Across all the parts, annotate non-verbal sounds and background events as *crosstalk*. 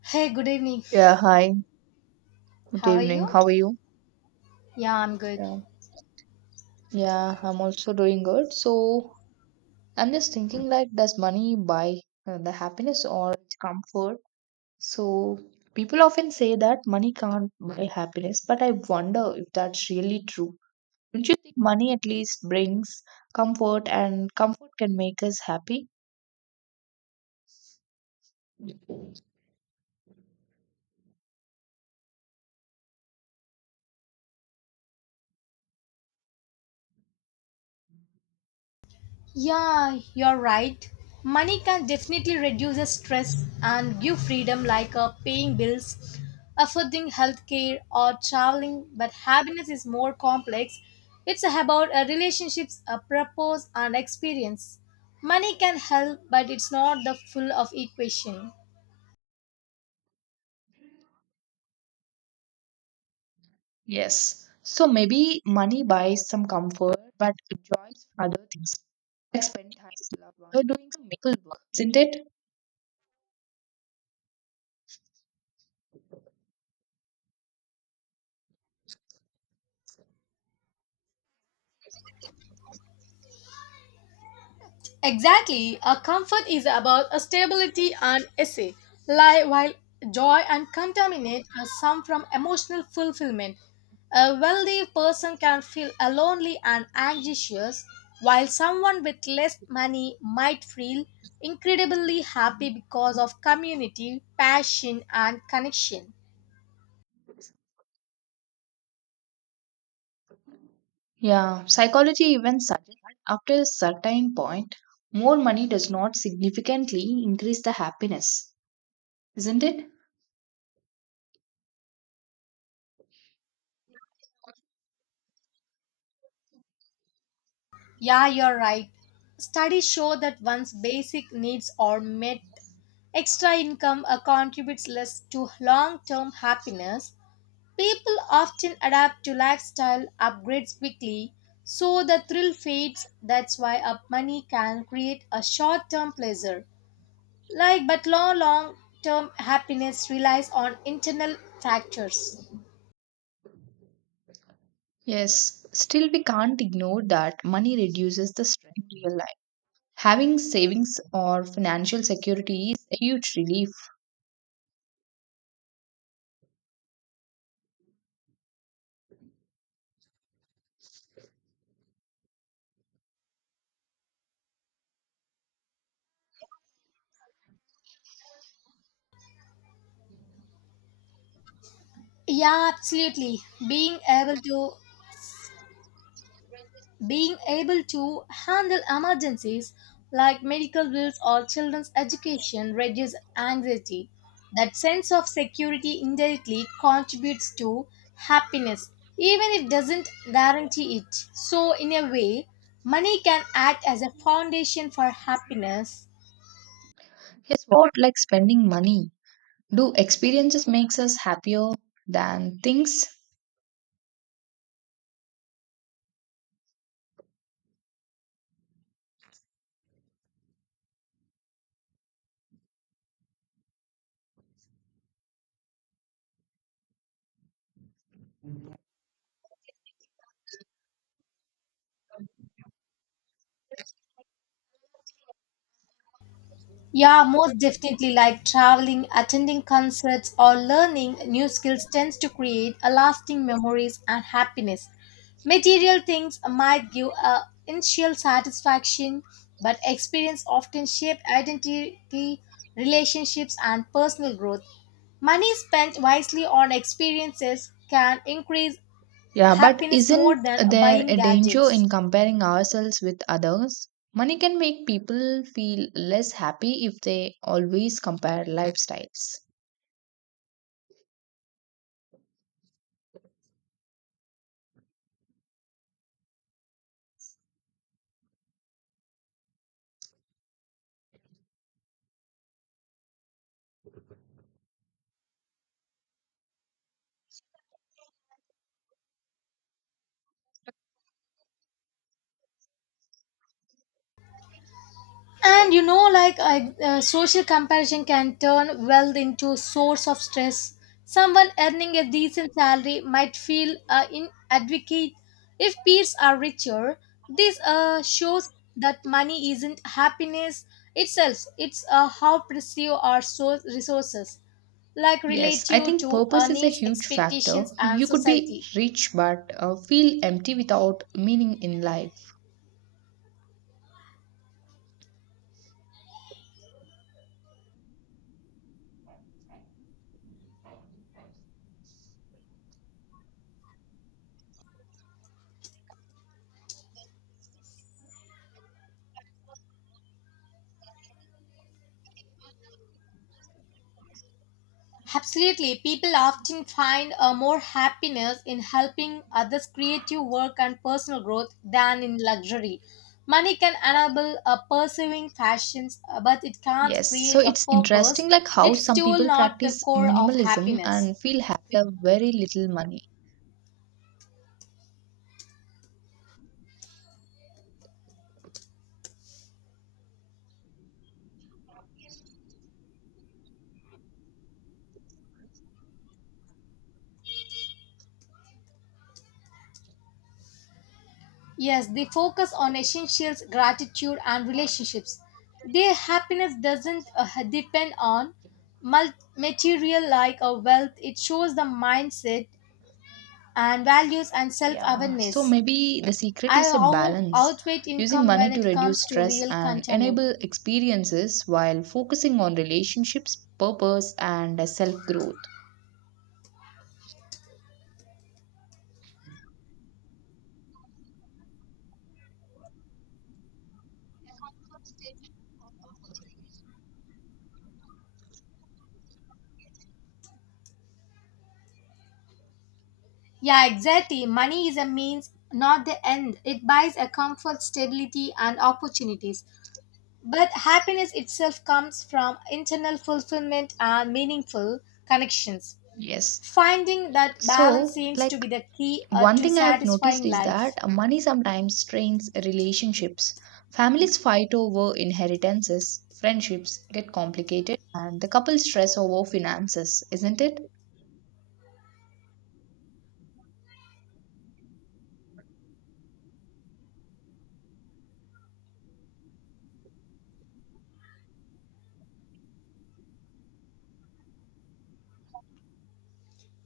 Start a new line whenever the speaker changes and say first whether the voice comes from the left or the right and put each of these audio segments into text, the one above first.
left: Hey, good evening.
right: Yeah, hi. Good
left: How are
right: evening.
left: you?
right: How are you?
left: Yeah, I'm good.
right: Yeah. Yeah, I'm also doing good. So I'm just thinking like, does money buy the happiness or comfort? So people often say that money can't buy happiness, but I wonder if that's really true. Don't you think money at least brings comfort and comfort can make us happy?
left: Yeah, you're right. Money can definitely reduce the stress and give freedom like paying bills, affording healthcare or traveling, but happiness is more complex. It's about a relationships, a purpose and experience. Money can help, but it's not the full of equation.
right: Yes. So maybe money buys some comfort, but joys other things. Like spending time with loved ones or doing some meaningful work, isn't it?
left: Exactly, a comfort is about a stability and essay, lie while joy and contaminate are some from emotional fulfillment. A wealthy person can feel a lonely and anxious, while someone with less money might feel incredibly happy because of community, passion, and connection.
right: Yeah, psychology even suggests that after a certain point, more money does not significantly increase the happiness, isn't it?
left: Yeah, you're right. Studies show that once basic needs are met, extra income contributes less to long term happiness. People often adapt to lifestyle upgrades quickly, so the thrill fades. That's why up money can create a short term pleasure, like but long term happiness relies on internal factors.
right: Yes, still we can't ignore that money reduces the stress in real life. Having savings or financial security is a huge relief.
left: Yeah, absolutely. Being able to Being able to handle emergencies like medical bills or children's education reduces anxiety. That sense of security indirectly contributes to happiness, even if it doesn't guarantee it. So, in a way, money can act as a foundation for happiness.
right: Yes, what like spending money? Do experiences makes us happier than things?
left: Yeah, most definitely. Like traveling, attending concerts, or learning new skills tends to create a lasting memories and happiness. Material things might give a initial satisfaction, but experience often shape identity, relationships, and personal growth. Money spent wisely on experiences can increase
right: Yeah, but
left: happiness more
right: isn't
left: than
right: there
left: buying
right: a danger
left: gadgets.
right: in comparing ourselves with others? Money can make people feel less happy if they always compare lifestyles.
left: And you know, like social comparison can turn wealth into a source of stress. Someone earning a decent salary might feel inadequate if peers are richer. This shows that money isn't happiness itself; it's how perceive our resources, like
right: Yes, I
left: relative
right: think
left: to
right: purpose
left: our
right: is a
left: needs,
right: huge factor.
left: expectations, and
right: You could be
left: society.
right: rich but feel empty without meaning in life.
left: Absolutely, people often find a more happiness in helping others' creative work and personal growth than in luxury. Money can enable a pursuing passions, but it can't
right: Yes, so
left: create a
right: it's interesting
left: purpose.
right: like how
left: It's
right: some
left: still
right: people
left: not the
right: practice
left: core of
right: minimalism
left: happiness.
right: and feel happy with very little money.
left: Yes, they focus on essentials, gratitude, and relationships. Their happiness doesn't depend on material like a wealth. It shows the mindset and values and
right: Yeah, so
left: self-awareness.
right: maybe the secret
left: I
right: is a
left: out-
right: balance,
left: outweigh
right: using
left: income when
right: money to
left: it
right: reduce
left: comes to
right: stress
left: real
right: and
left: contentment.
right: enable experiences while focusing on relationships, purpose, and self growth.
left: Yeah, exactly. Money is a means, not the end. It buys a comfort, stability, and opportunities. But happiness itself comes from internal fulfillment and meaningful connections.
right: Yes.
left: Finding that balance
right: So,
left: seems to
right: like,
left: be the key
right: one
left: to
right: thing I have noticed
left: satisfying
right: is that
left: life.
right: money sometimes strains relationships. Families fight over inheritances, friendships get complicated, and the couple stress over finances, isn't it?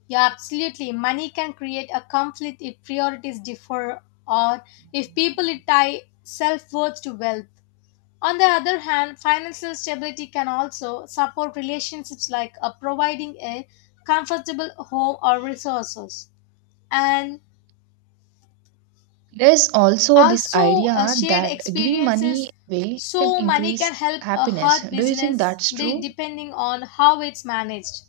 left: Yeah, absolutely. Money can create a conflict if priorities differ or if people tie self worth to wealth. On the other hand, financial stability can also support relationships like providing a comfortable home or resources and
right: There's also this
left: also
right: idea
left: shared
right: that giving money
left: experiences.
right: away can
left: So, money
right: increase
left: can help a
right: happiness.
left: hard
right: Do you think
left: business
right: that's
left: be
right: true?
left: depending on how it's managed.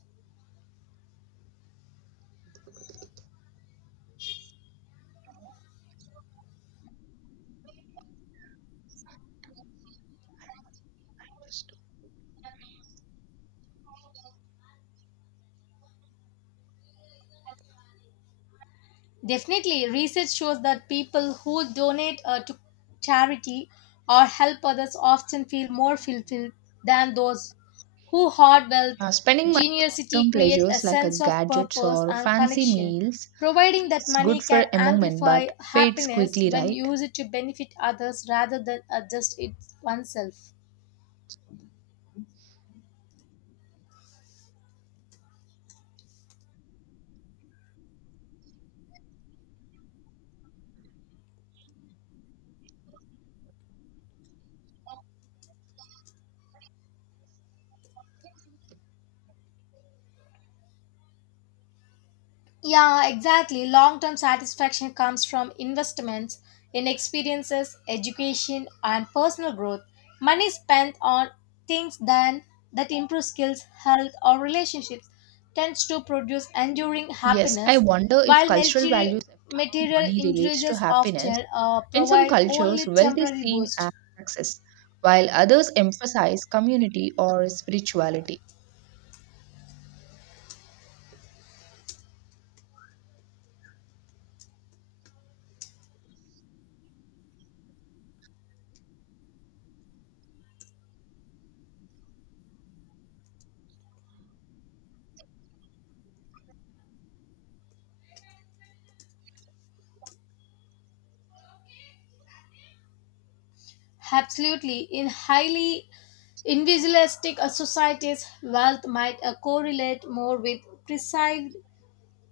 left: Definitely, research shows that people who donate to charity or help others often feel more fulfilled than those who hoard wealth.
right: Spending money on
left: Generosity
right: short-term
left: creates a
right: pleasures like
left: sense of
right: gadgets
left: purpose
right: or
left: and
right: fancy
left: connection,
right: meals
left: providing that
right: feels good
left: money
right: for
left: can
right: a moment
left: amplify
right: but fades
left: happiness
right: quickly,
left: when
right: right?
left: used to benefit others rather than just it oneself. Yeah, exactly. Long term satisfaction comes from investments in experiences, education, and personal growth. Money spent on things done that improve skills, health, or relationships tends to produce enduring
right: Yes, I
left: happiness,
right: wonder if
left: while
right: cultural values affect how
left: material
right: money relates to
left: indulgences
right: happiness.
left: often
right: In some
left: provide
right: cultures,
left: only
right: wealth is
left: temporary
right: seen as
left: boost.
right: success, while others emphasize community or spirituality.
left: Absolutely. In highly individualistic societies, wealth might correlate more with precise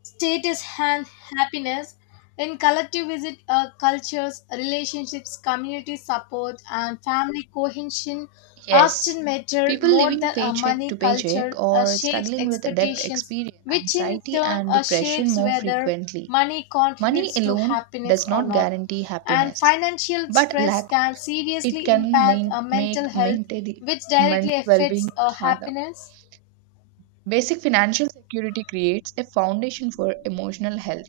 left: status and happiness in collective visit cultures relationships community support and family cohesion often
right: Yes,
left: matter
right: people
left: more
right: living
left: than a
right: paycheck
left: money
right: to paycheck
left: culture
right: or
left: shapes
right: struggling with debt
left: expectations
right: experience
left: which in
right: anxiety
left: turn
right: and depression
left: shapes
right: more
left: whether
right: frequently.
left: money
right: Money
left: contributes to
right: alone
left: happiness
right: does
left: or
right: not
left: not,
right: guarantee
left: and
right: happiness,
left: financial
right: but
left: stress
right: lack of
left: can
right: it
left: seriously
right: can
left: impact
right: make
left: mental health
right: maintaining
left: which directly
right: mental well being
left: affects
right: much harder.
left: happiness.
right: Basic financial security creates a foundation for emotional health.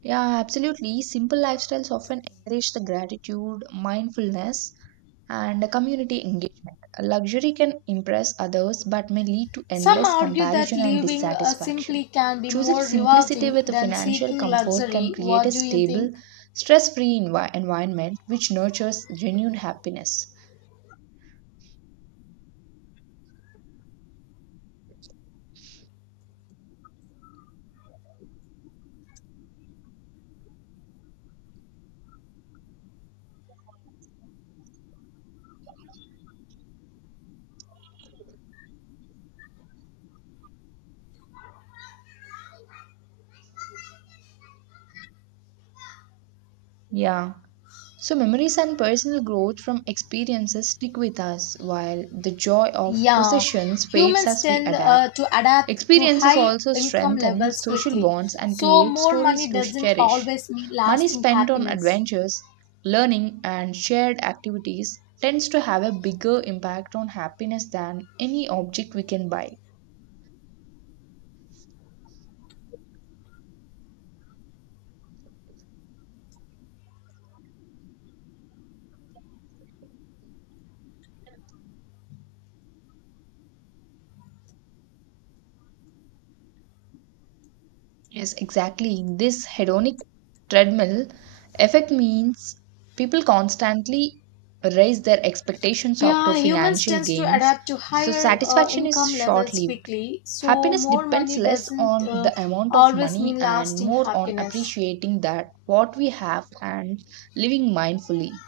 right: Yeah, absolutely. Simple lifestyles often encourage the gratitude, mindfulness, and community engagement. Luxury can impress others but may lead to
left: Some
right: endless
left: argue that
right: comparison and
left: living
right: dissatisfaction.
left: simply can be
right: Choosing
left: more
right: simplicity
left: rewarding
right: with
left: than
right: financial
left: seeking
right: comfort can
left: luxury.
right: create a
left: What do you
right: stable,
left: think?
right: stress free environment which nurtures genuine happiness. Yeah. So, memories and personal growth from experiences stick with us, while the joy of
left: Yeah,
right: possessions fades
left: humans
right: as we
left: tend
right: adapt.
left: to adapt to
right: Experiences
left: high
right: also
left: income
right: strengthen
left: levels
right: social
left: quickly.
right: bonds and
left: So
right: create
left: more
right: stories
left: money
right: to
left: doesn't
right: cherish.
left: always mean
right: Money
left: lasting
right: spent on
left: happiness.
right: adventures, learning, and shared activities tends to have a bigger impact on happiness than any object we can buy. Yes, exactly. In this hedonic treadmill effect means people constantly raise their expectations up to
left: Yeah, humans
right: financial
left: tends to
right: gains,
left: adapt to
right: so
left: higher
right: satisfaction is
left: income
right: short
left: levels
right: lived.
left: quickly. So
right: Happiness
left: more
right: depends
left: money
right: less
left: doesn't
right: on the amount of
left: always
right: money
left: mean
right: and
left: lasting
right: more on
left: happiness.
right: appreciating that what we have and living mindfully.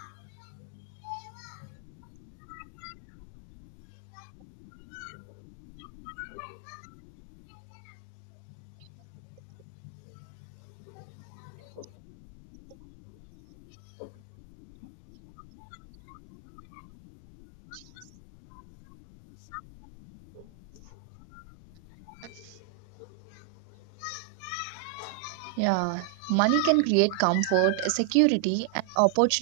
right: Yeah, money can create comfort, security, and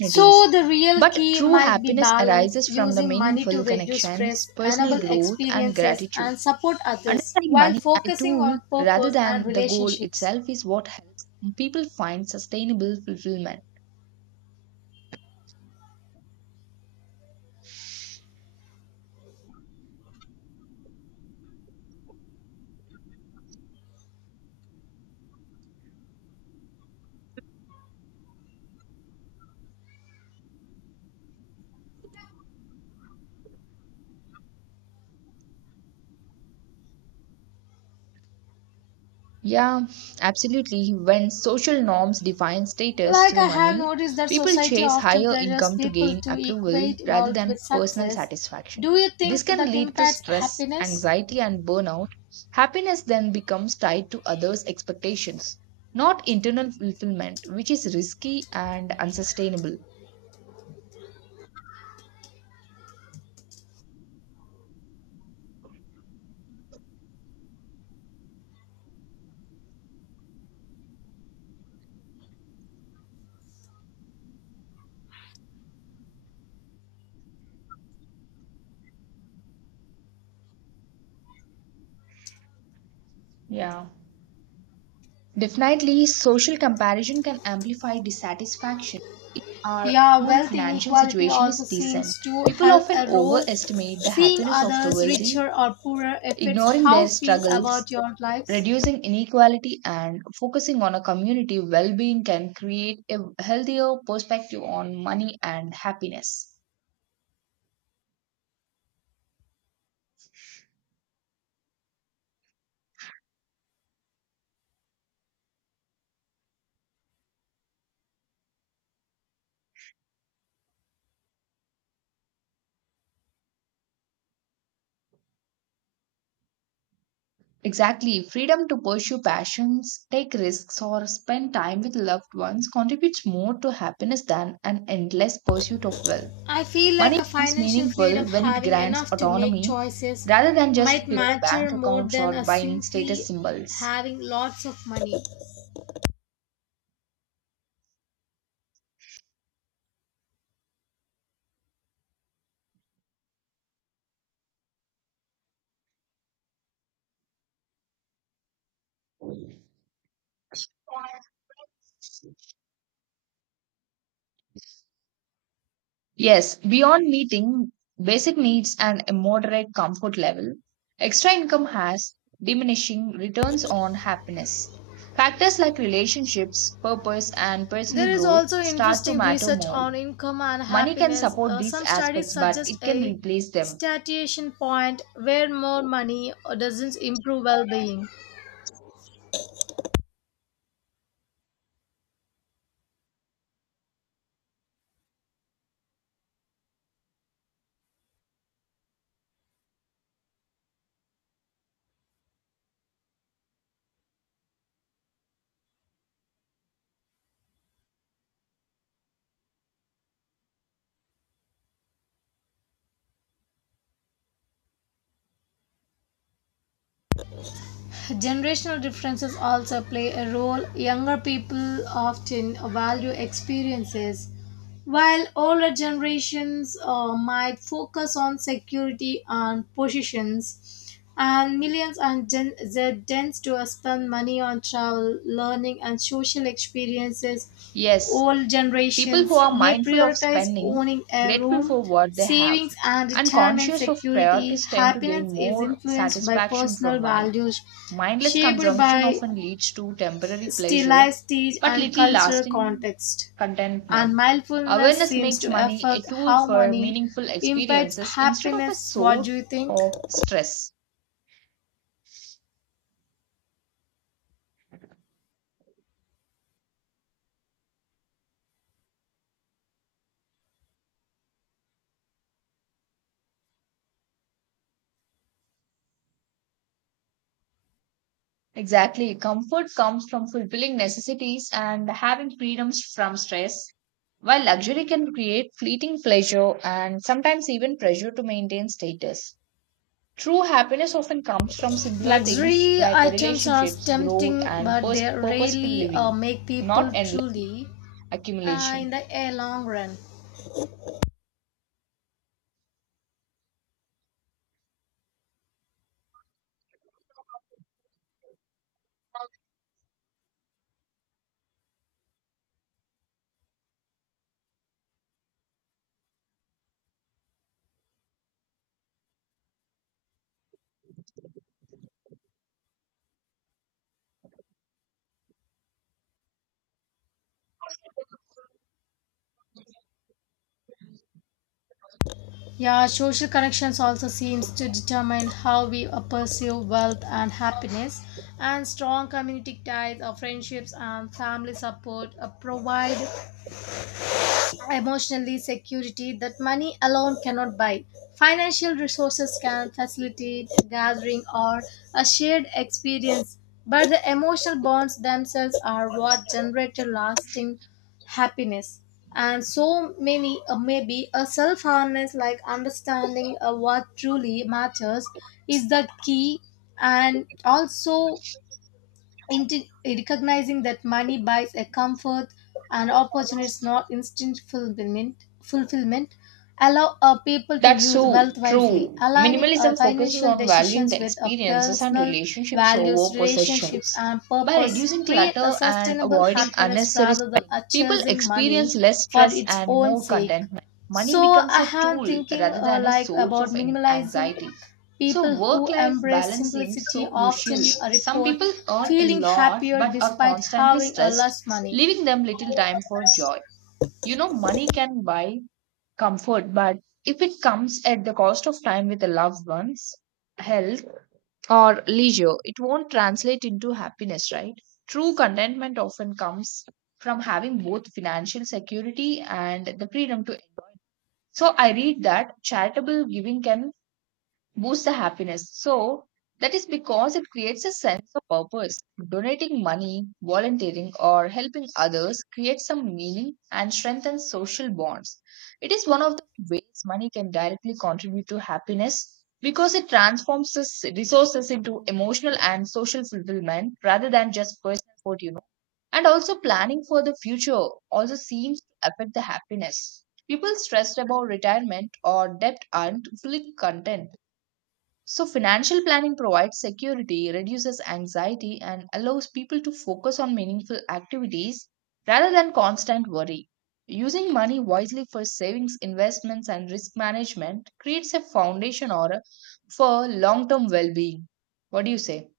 left: So, the real
right: But
left: key
right: true
left: might be
right: happiness
left: balance,
right: arises from the
left: using money to
right: meaningful
left: reduce
right: connections,
left: stress,
right: personal
left: enable
right: growth, and
left: experiences,
right: gratitude.
left: and support others
right: Understanding
left: while
right: money as a
left: focusing
right: tool
left: on
right: rather
left: purpose and
right: than the goal
left: relationships.
right: itself is what helps people find sustainable fulfillment. Yeah, absolutely. When social norms define status
left: Like,
right: through
left: I have
right: money,
left: noticed that
right: people
left: society
right: chase
left: often
right: higher
left: pressures
right: income to
left: people
right: gain
left: to
right: approval
left: equate
right: rather
left: wealth
right: than
left: with
right: personal
left: success.
right: satisfaction.
left: Do you
right: This
left: think
right: can
left: that
right: lead to
left: impacts
right: stress,
left: happiness?
right: anxiety, and burnout. Happiness then becomes tied to others' expectations, not internal fulfillment, which is risky and unsustainable. Yeah. Definitely, social comparison can amplify dissatisfaction. Even our
left: Yeah,
right: own
left: wealth
right: financial
left: inequality
right: situation is
left: also
right: decent.
left: seems to
right: People
left: help
right: often
left: a role.
right: overestimate the
left: Seeing
right: happiness of the
left: others
right: wealthy,
left: richer or poorer affects
right: ignoring
left: how
right: their
left: you feel
right: struggles,
left: about your lives.
right: reducing inequality, and focusing on a community well being can create a healthier perspective on money and happiness. Exactly, freedom to pursue passions, take risks, or spend time with loved ones contributes more to happiness than an endless pursuit of wealth.
left: I feel like
right: Money
left: a
right: becomes
left: financial
right: meaningful
left: freedom
right: when it
left: having
right: grants
left: enough to make
right: autonomy
left: choices
right: rather than just
left: might
right: filling
left: matter
right: bank
left: more
right: accounts
left: than
right: or
left: a
right: buying status
left: simply
right: symbols.
left: having lots of money.
right: Yes, beyond meeting basic needs and a moderate comfort level, extra income has diminishing returns on happiness. Factors like relationships, purpose, and personal
left: There is
right: growth
left: also
right: start to
left: interesting
right: matter
left: research
right: more.
left: on income and
right: Money can
left: happiness.
right: support these
left: Some studies
right: aspects, but
left: suggest
right: it can
left: a
right: replace them.
left: satiation point where more money doesn't improve well-being. Generational differences also play a role. Younger people often value experiences. While older generations might focus on security and possessions, and millions and Gen Z tends to spend money on travel, learning, and social experiences,
right: Yes,
left: old
right: people who
left: generations
right: are
left: may
right: mindful of
left: prioritize
right: spending,
left: owning a
right: grateful
left: room,
right: for what they have,
left: savings, and
right: and
left: retirement
right: conscious of
left: security.
right: priorities tend to
left: Happiness
right: gain
left: is
right: more
left: influenced by
right: satisfaction from
left: personal
right: money.
left: values,
right: Mindless
left: shaped
right: consumption
left: by
right: often leads to temporary pleasure
left: stylized stage
right: but
left: and
right: little
left: cultural
right: lasting
left: context and
right: contentment.
left: mindfulness
right: Awareness
left: seems
right: makes
left: to
right: money a
left: affect
right: tool
left: how
right: for
left: money
right: meaningful
left: impacts
right: experiences instead of a
left: happiness. What do you
right: source
left: think?
right: of stress. Exactly. Comfort comes from fulfilling necessities and having freedoms from stress, while luxury can create fleeting pleasure and sometimes even pressure to maintain status. True happiness often comes from simpler things
left: Luxury
right: like
left: items are
right: relationships, growth,
left: tempting,
right: and
left: but they
right: purposeful
left: rarely
right: living,
left: make people
right: not endless
left: truly in
right: accumulation.
left: the long run. Yeah, social connections also seems to determine how we perceive wealth and happiness. And strong community ties, or friendships, and family support provide emotionally security that money alone cannot buy. Financial resources can facilitate a gathering or a shared experience, but the emotional bonds themselves are what generate a lasting happiness. And so many, maybe a self harness like understanding what truly matters is the key, and also recognizing that money buys a comfort and opportunities, not instant fulfillment allow people to
right: That's
left: use
right: so
left: wealth wisely,
right: true.
left: aligning our
right: Minimalism focuses
left: financial
right: on valuing
left: decisions
right: the
left: with our
right: experiences and
left: personal
right: relationships over
left: values, relationships,
right: possessions.
left: and
right: By
left: purpose.
right: reducing
left: Create a
right: clutter and
left: sustainable
right: avoiding
left: happiness
right: unnecessary
left: rather than
right: spending,
left: a
right: people
left: chasing
right: experience
left: money
right: less
left: for
right: stress
left: its
right: and
left: own
right: more
left: sake.
right: contentment. Money
left: So
right: becomes
left: I
right: a
left: am
right: tool
left: thinking
right: rather than a
left: like
right: source of
left: about minimalism.
right: anxiety. So,
left: People
right: work
left: who
right: life
left: embrace
right: balance seems so
left: simplicity often
right: crucial. Some
left: report
right: people earn a
left: feeling
right: lot
left: happier
right: but are
left: despite
right: constantly
left: having a
right: stressed,
left: less money.
right: leaving them little time for joy. You know, money can buy comfort, but if it comes at the cost of time with the loved ones, health, or leisure, it won't translate into happiness, right? True contentment often comes from having both financial security and the freedom to enjoy. So I read that charitable giving can boosts the happiness. So that is because it creates a sense of purpose. Donating money, volunteering, or helping others creates some meaning and strengthens social bonds. It is one of the ways money can directly contribute to happiness because it transforms its resources into emotional and social fulfillment rather than just personal support, you know. And also planning for the future also seems to affect the happiness. People stressed about retirement or debt aren't fully content, so financial planning provides security, reduces anxiety, and allows people to focus on meaningful activities rather than constant worry. Using money wisely for savings, investments, and risk management creates a foundation or for long term well being. What do you say?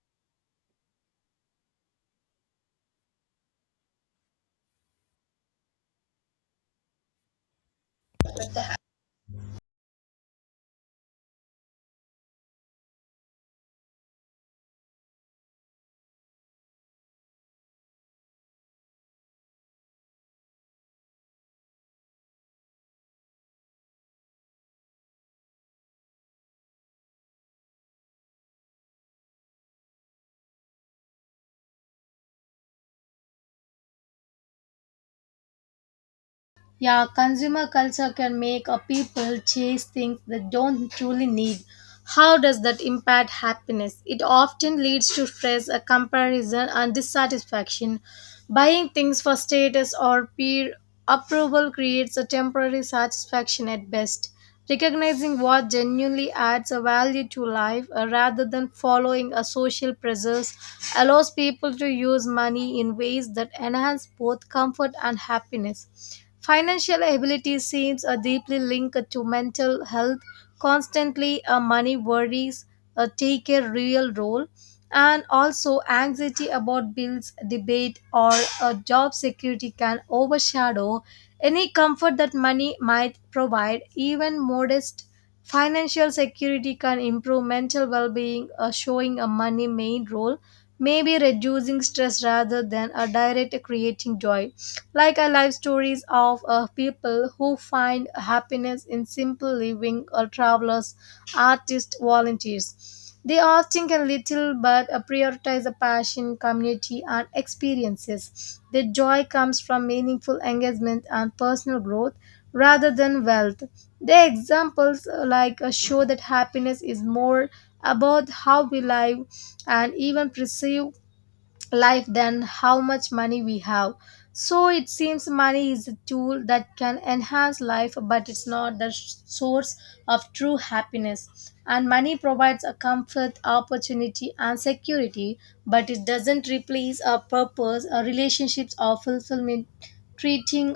left: Yeah, consumer culture can make a people chase things they don't truly need. How does that impact happiness? It often leads to stress, a comparison, and dissatisfaction. Buying things for status or peer approval creates a temporary satisfaction at best. Recognizing what genuinely adds a value to life rather than following a social pressures allows people to use money in ways that enhance both comfort and happiness. Financial ability seems deeply linked to mental health. Constantly money worries take a real role, and also anxiety about bills debate or job security can overshadow any comfort that money might provide. Even modest financial security can improve mental well-being, showing a money main role maybe reducing stress rather than a direct creating joy. Like I live stories of people who find happiness in simple living or travelers, artist volunteers. They often can little but prioritize the passion, community, and experiences. Their joy comes from meaningful engagement and personal growth rather than wealth. The examples like show that happiness is more about how we live and even perceive life than how much money we have. So it seems money is a tool that can enhance life, but it's not the source of true happiness. And money provides a comfort, opportunity, and security, but it doesn't replace our purpose, our relationships, or fulfillment. Treating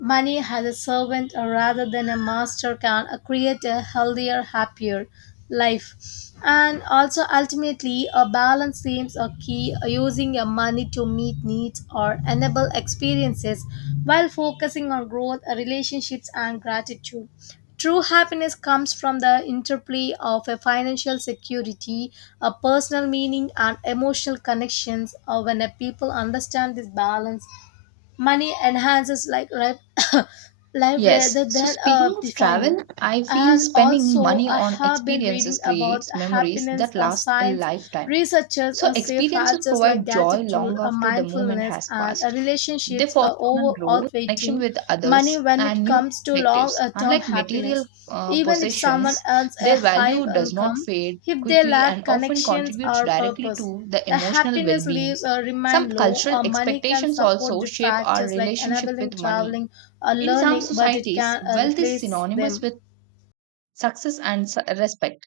left: Money as a servant or rather than a master can create a healthier, happier life. And also, ultimately, a balance seems a key using your money to meet needs or enable experiences while focusing on growth, relationships, and gratitude. True happiness comes from the interplay of a financial security, a personal meaning, and emotional connections. Or when a people understand this balance, money enhances like life, *coughs* life rather
right: Yes. So,
left: than
right: speaking of
left: defining.
right: travel, I feel
left: And
right: spending
left: also
right: money
left: I
right: on
left: have been
right: experiences
left: reading about
right: creates memories
left: happiness
right: that last a
left: science.
right: lifetime.
left: Researchers
right: So,
left: say
right: experiences
left: factors like
right: provide joy
left: gratitude
right: long after the moment
left: mindfulness
right: has
left: and
right: passed. They
left: relationships are
right: foster on
left: over
right: growth, connection
left: outweighing
right: with
left: money
right: others,
left: when
right: and
left: it
right: new
left: comes to long
right: perspectives.
left: term
right: Unlike material
left: happiness. Even if someone
right: possessions,
left: earns a
right: their
left: high
right: value does not
left: income,
right: fade
left: if they
right: quickly
left: lack
right: and often
left: connections
right: contributes
left: or
right: directly
left: purpose,
right: to the
left: the
right: emotional well
left: happiness
right: being.
left: leaves
right: Some
left: remain low.
right: cultural
left: Money can
right: expectations
left: support
right: also
left: the
right: shape our
left: factors like
right: relationship
left: enabling
right: with money.
left: traveling or
right: In some
left: learning but it
right: societies,
left: can
right: wealth is
left: replace
right: synonymous
left: them.
right: with success and respect.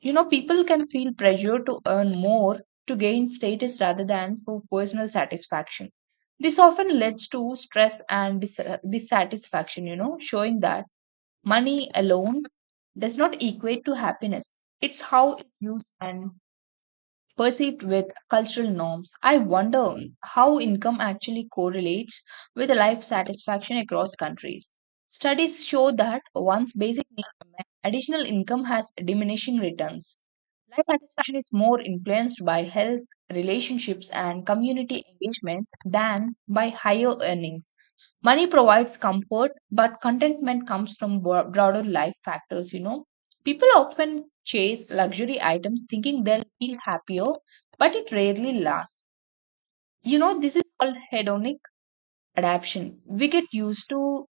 right: You know, people can feel pressure to earn more to gain status rather than for personal satisfaction. This often leads to stress and dissatisfaction, you know, showing that money alone does not equate to happiness. It's how it's used and perceived with cultural norms. I wonder how income actually correlates with life satisfaction across countries. Studies show that once basic needs are met, additional income has diminishing returns. Life satisfaction is more influenced by health, relationships, and community engagement than by higher earnings. Money provides comfort, but contentment comes from broader life factors, you know. People often chase luxury items thinking they'll feel happier, but it rarely lasts. You know, this is called hedonic adaptation. We get used to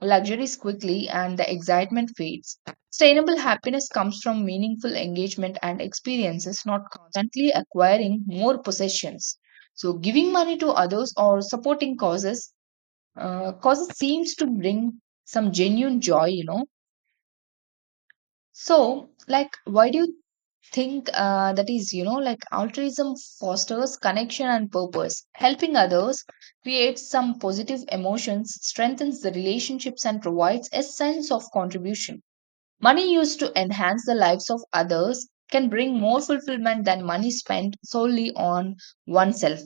right: luxuries quickly and the excitement fades. Sustainable happiness comes from meaningful engagement and experiences, not constantly acquiring more possessions. So, giving money to others or supporting causes, causes seems to bring some genuine joy, you know. So, like, why do you think that is, you know, like altruism fosters connection and purpose. Helping others creates some positive emotions, strengthens the relationships, and provides a sense of contribution. Money used to enhance the lives of others can bring more fulfillment than money spent solely on oneself.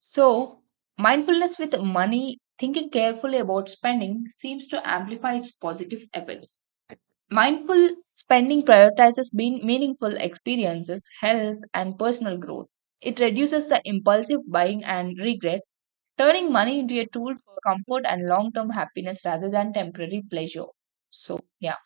right: So mindfulness with money, thinking carefully about spending, seems to amplify its positive effects. Mindful spending prioritizes being meaningful experiences, health, and personal growth. It reduces the impulsive buying and regret, turning money into a tool for comfort and long term happiness rather than temporary pleasure. So, yeah.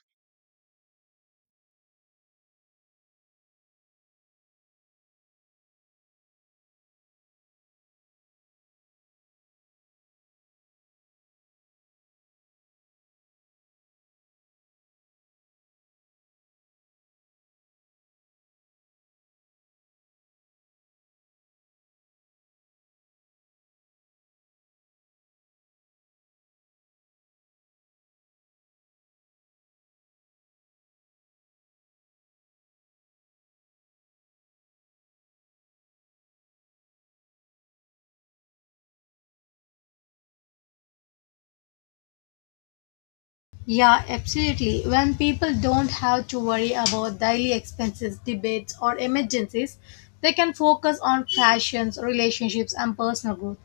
left: Yeah, absolutely. When people don't have to worry about daily expenses, debates, or emergencies, they can focus on passions, relationships, and personal growth.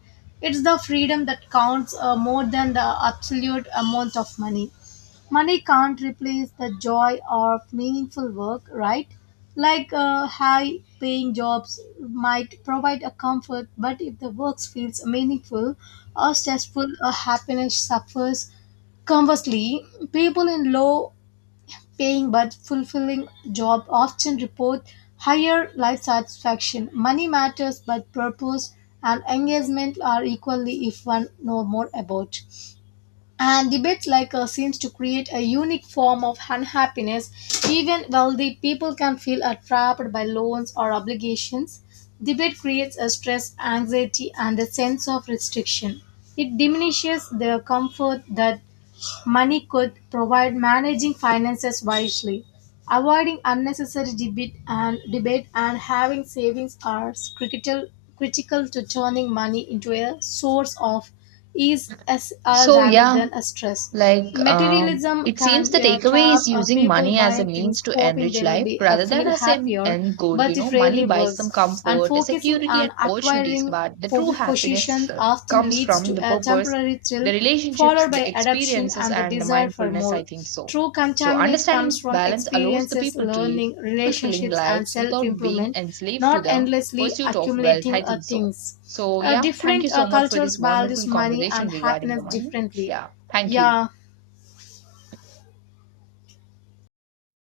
left: It's the freedom that counts more than the absolute amount of money. Money can't replace the joy of meaningful work, right? Like high paying jobs might provide a comfort, but if the work feels meaningful or stressful, or happiness suffers. Conversely, people in low paying but fulfilling jobs often report higher life satisfaction. Money matters, but purpose and engagement are equally if one know more about. And debates like us seems to create a unique form of unhappiness. Even wealthy people can feel are trapped by loans or obligations. Debate creates a stress, anxiety, and a sense of restriction. It diminishes their comfort that Money could provide managing finances wisely, avoiding unnecessary debit and debate and having savings are critical. Critical to turning money into a source of ease as,
right: So,
left: rather
right: yeah,
left: than a stress.
right: Like,
left: Materialism
right: it seems
left: can
right: the
left: be a
right: takeaway is
left: trap of
right: using
left: people
right: money as a
left: buying things
right: means to
left: hoping
right: enrich
left: they will
right: life
left: be
right: rather than
left: feel
right: as an
left: happier,
right: end goal. You
left: but
right: know,
left: it
right: money
left: rarely
right: buys some
left: works. And
right: comfort,
left: focusing
right: security,
left: on
right: and opportunities,
left: acquiring
right: but the true happiness
left: possession often
right: comes
left: leads
right: from
left: to
right: the
left: a
right: purpose,
left: temporary
right: the
left: thrill
right: relationships,
left: followed
right: the
left: by adoption
right: experiences,
left: and the
right: and the
left: desire for
right: mindfulness. I
left: more.
right: think so.
left: True
right: So,
left: contentment
right: understanding
left: comes
right: this
left: from
right: balance allows the
left: experiences,
right: people to live
left: learning,
right: fulfilling
left: relationships, and
right: lives
left: self
right: without being
left: improvement,
right: enslaved to
left: not
right: the
left: endlessly
right: pursuit of wealth. I
left: accumulating
right: think so.
left: things.
right: So, yeah, thank you
left: Different
right: so much for
left: cultures
right: this wonderful
left: values money
right: conversation
left: and
right: regarding the
left: happiness
right: money.
left: differently.
right: Yeah, thank you.
left: Yeah,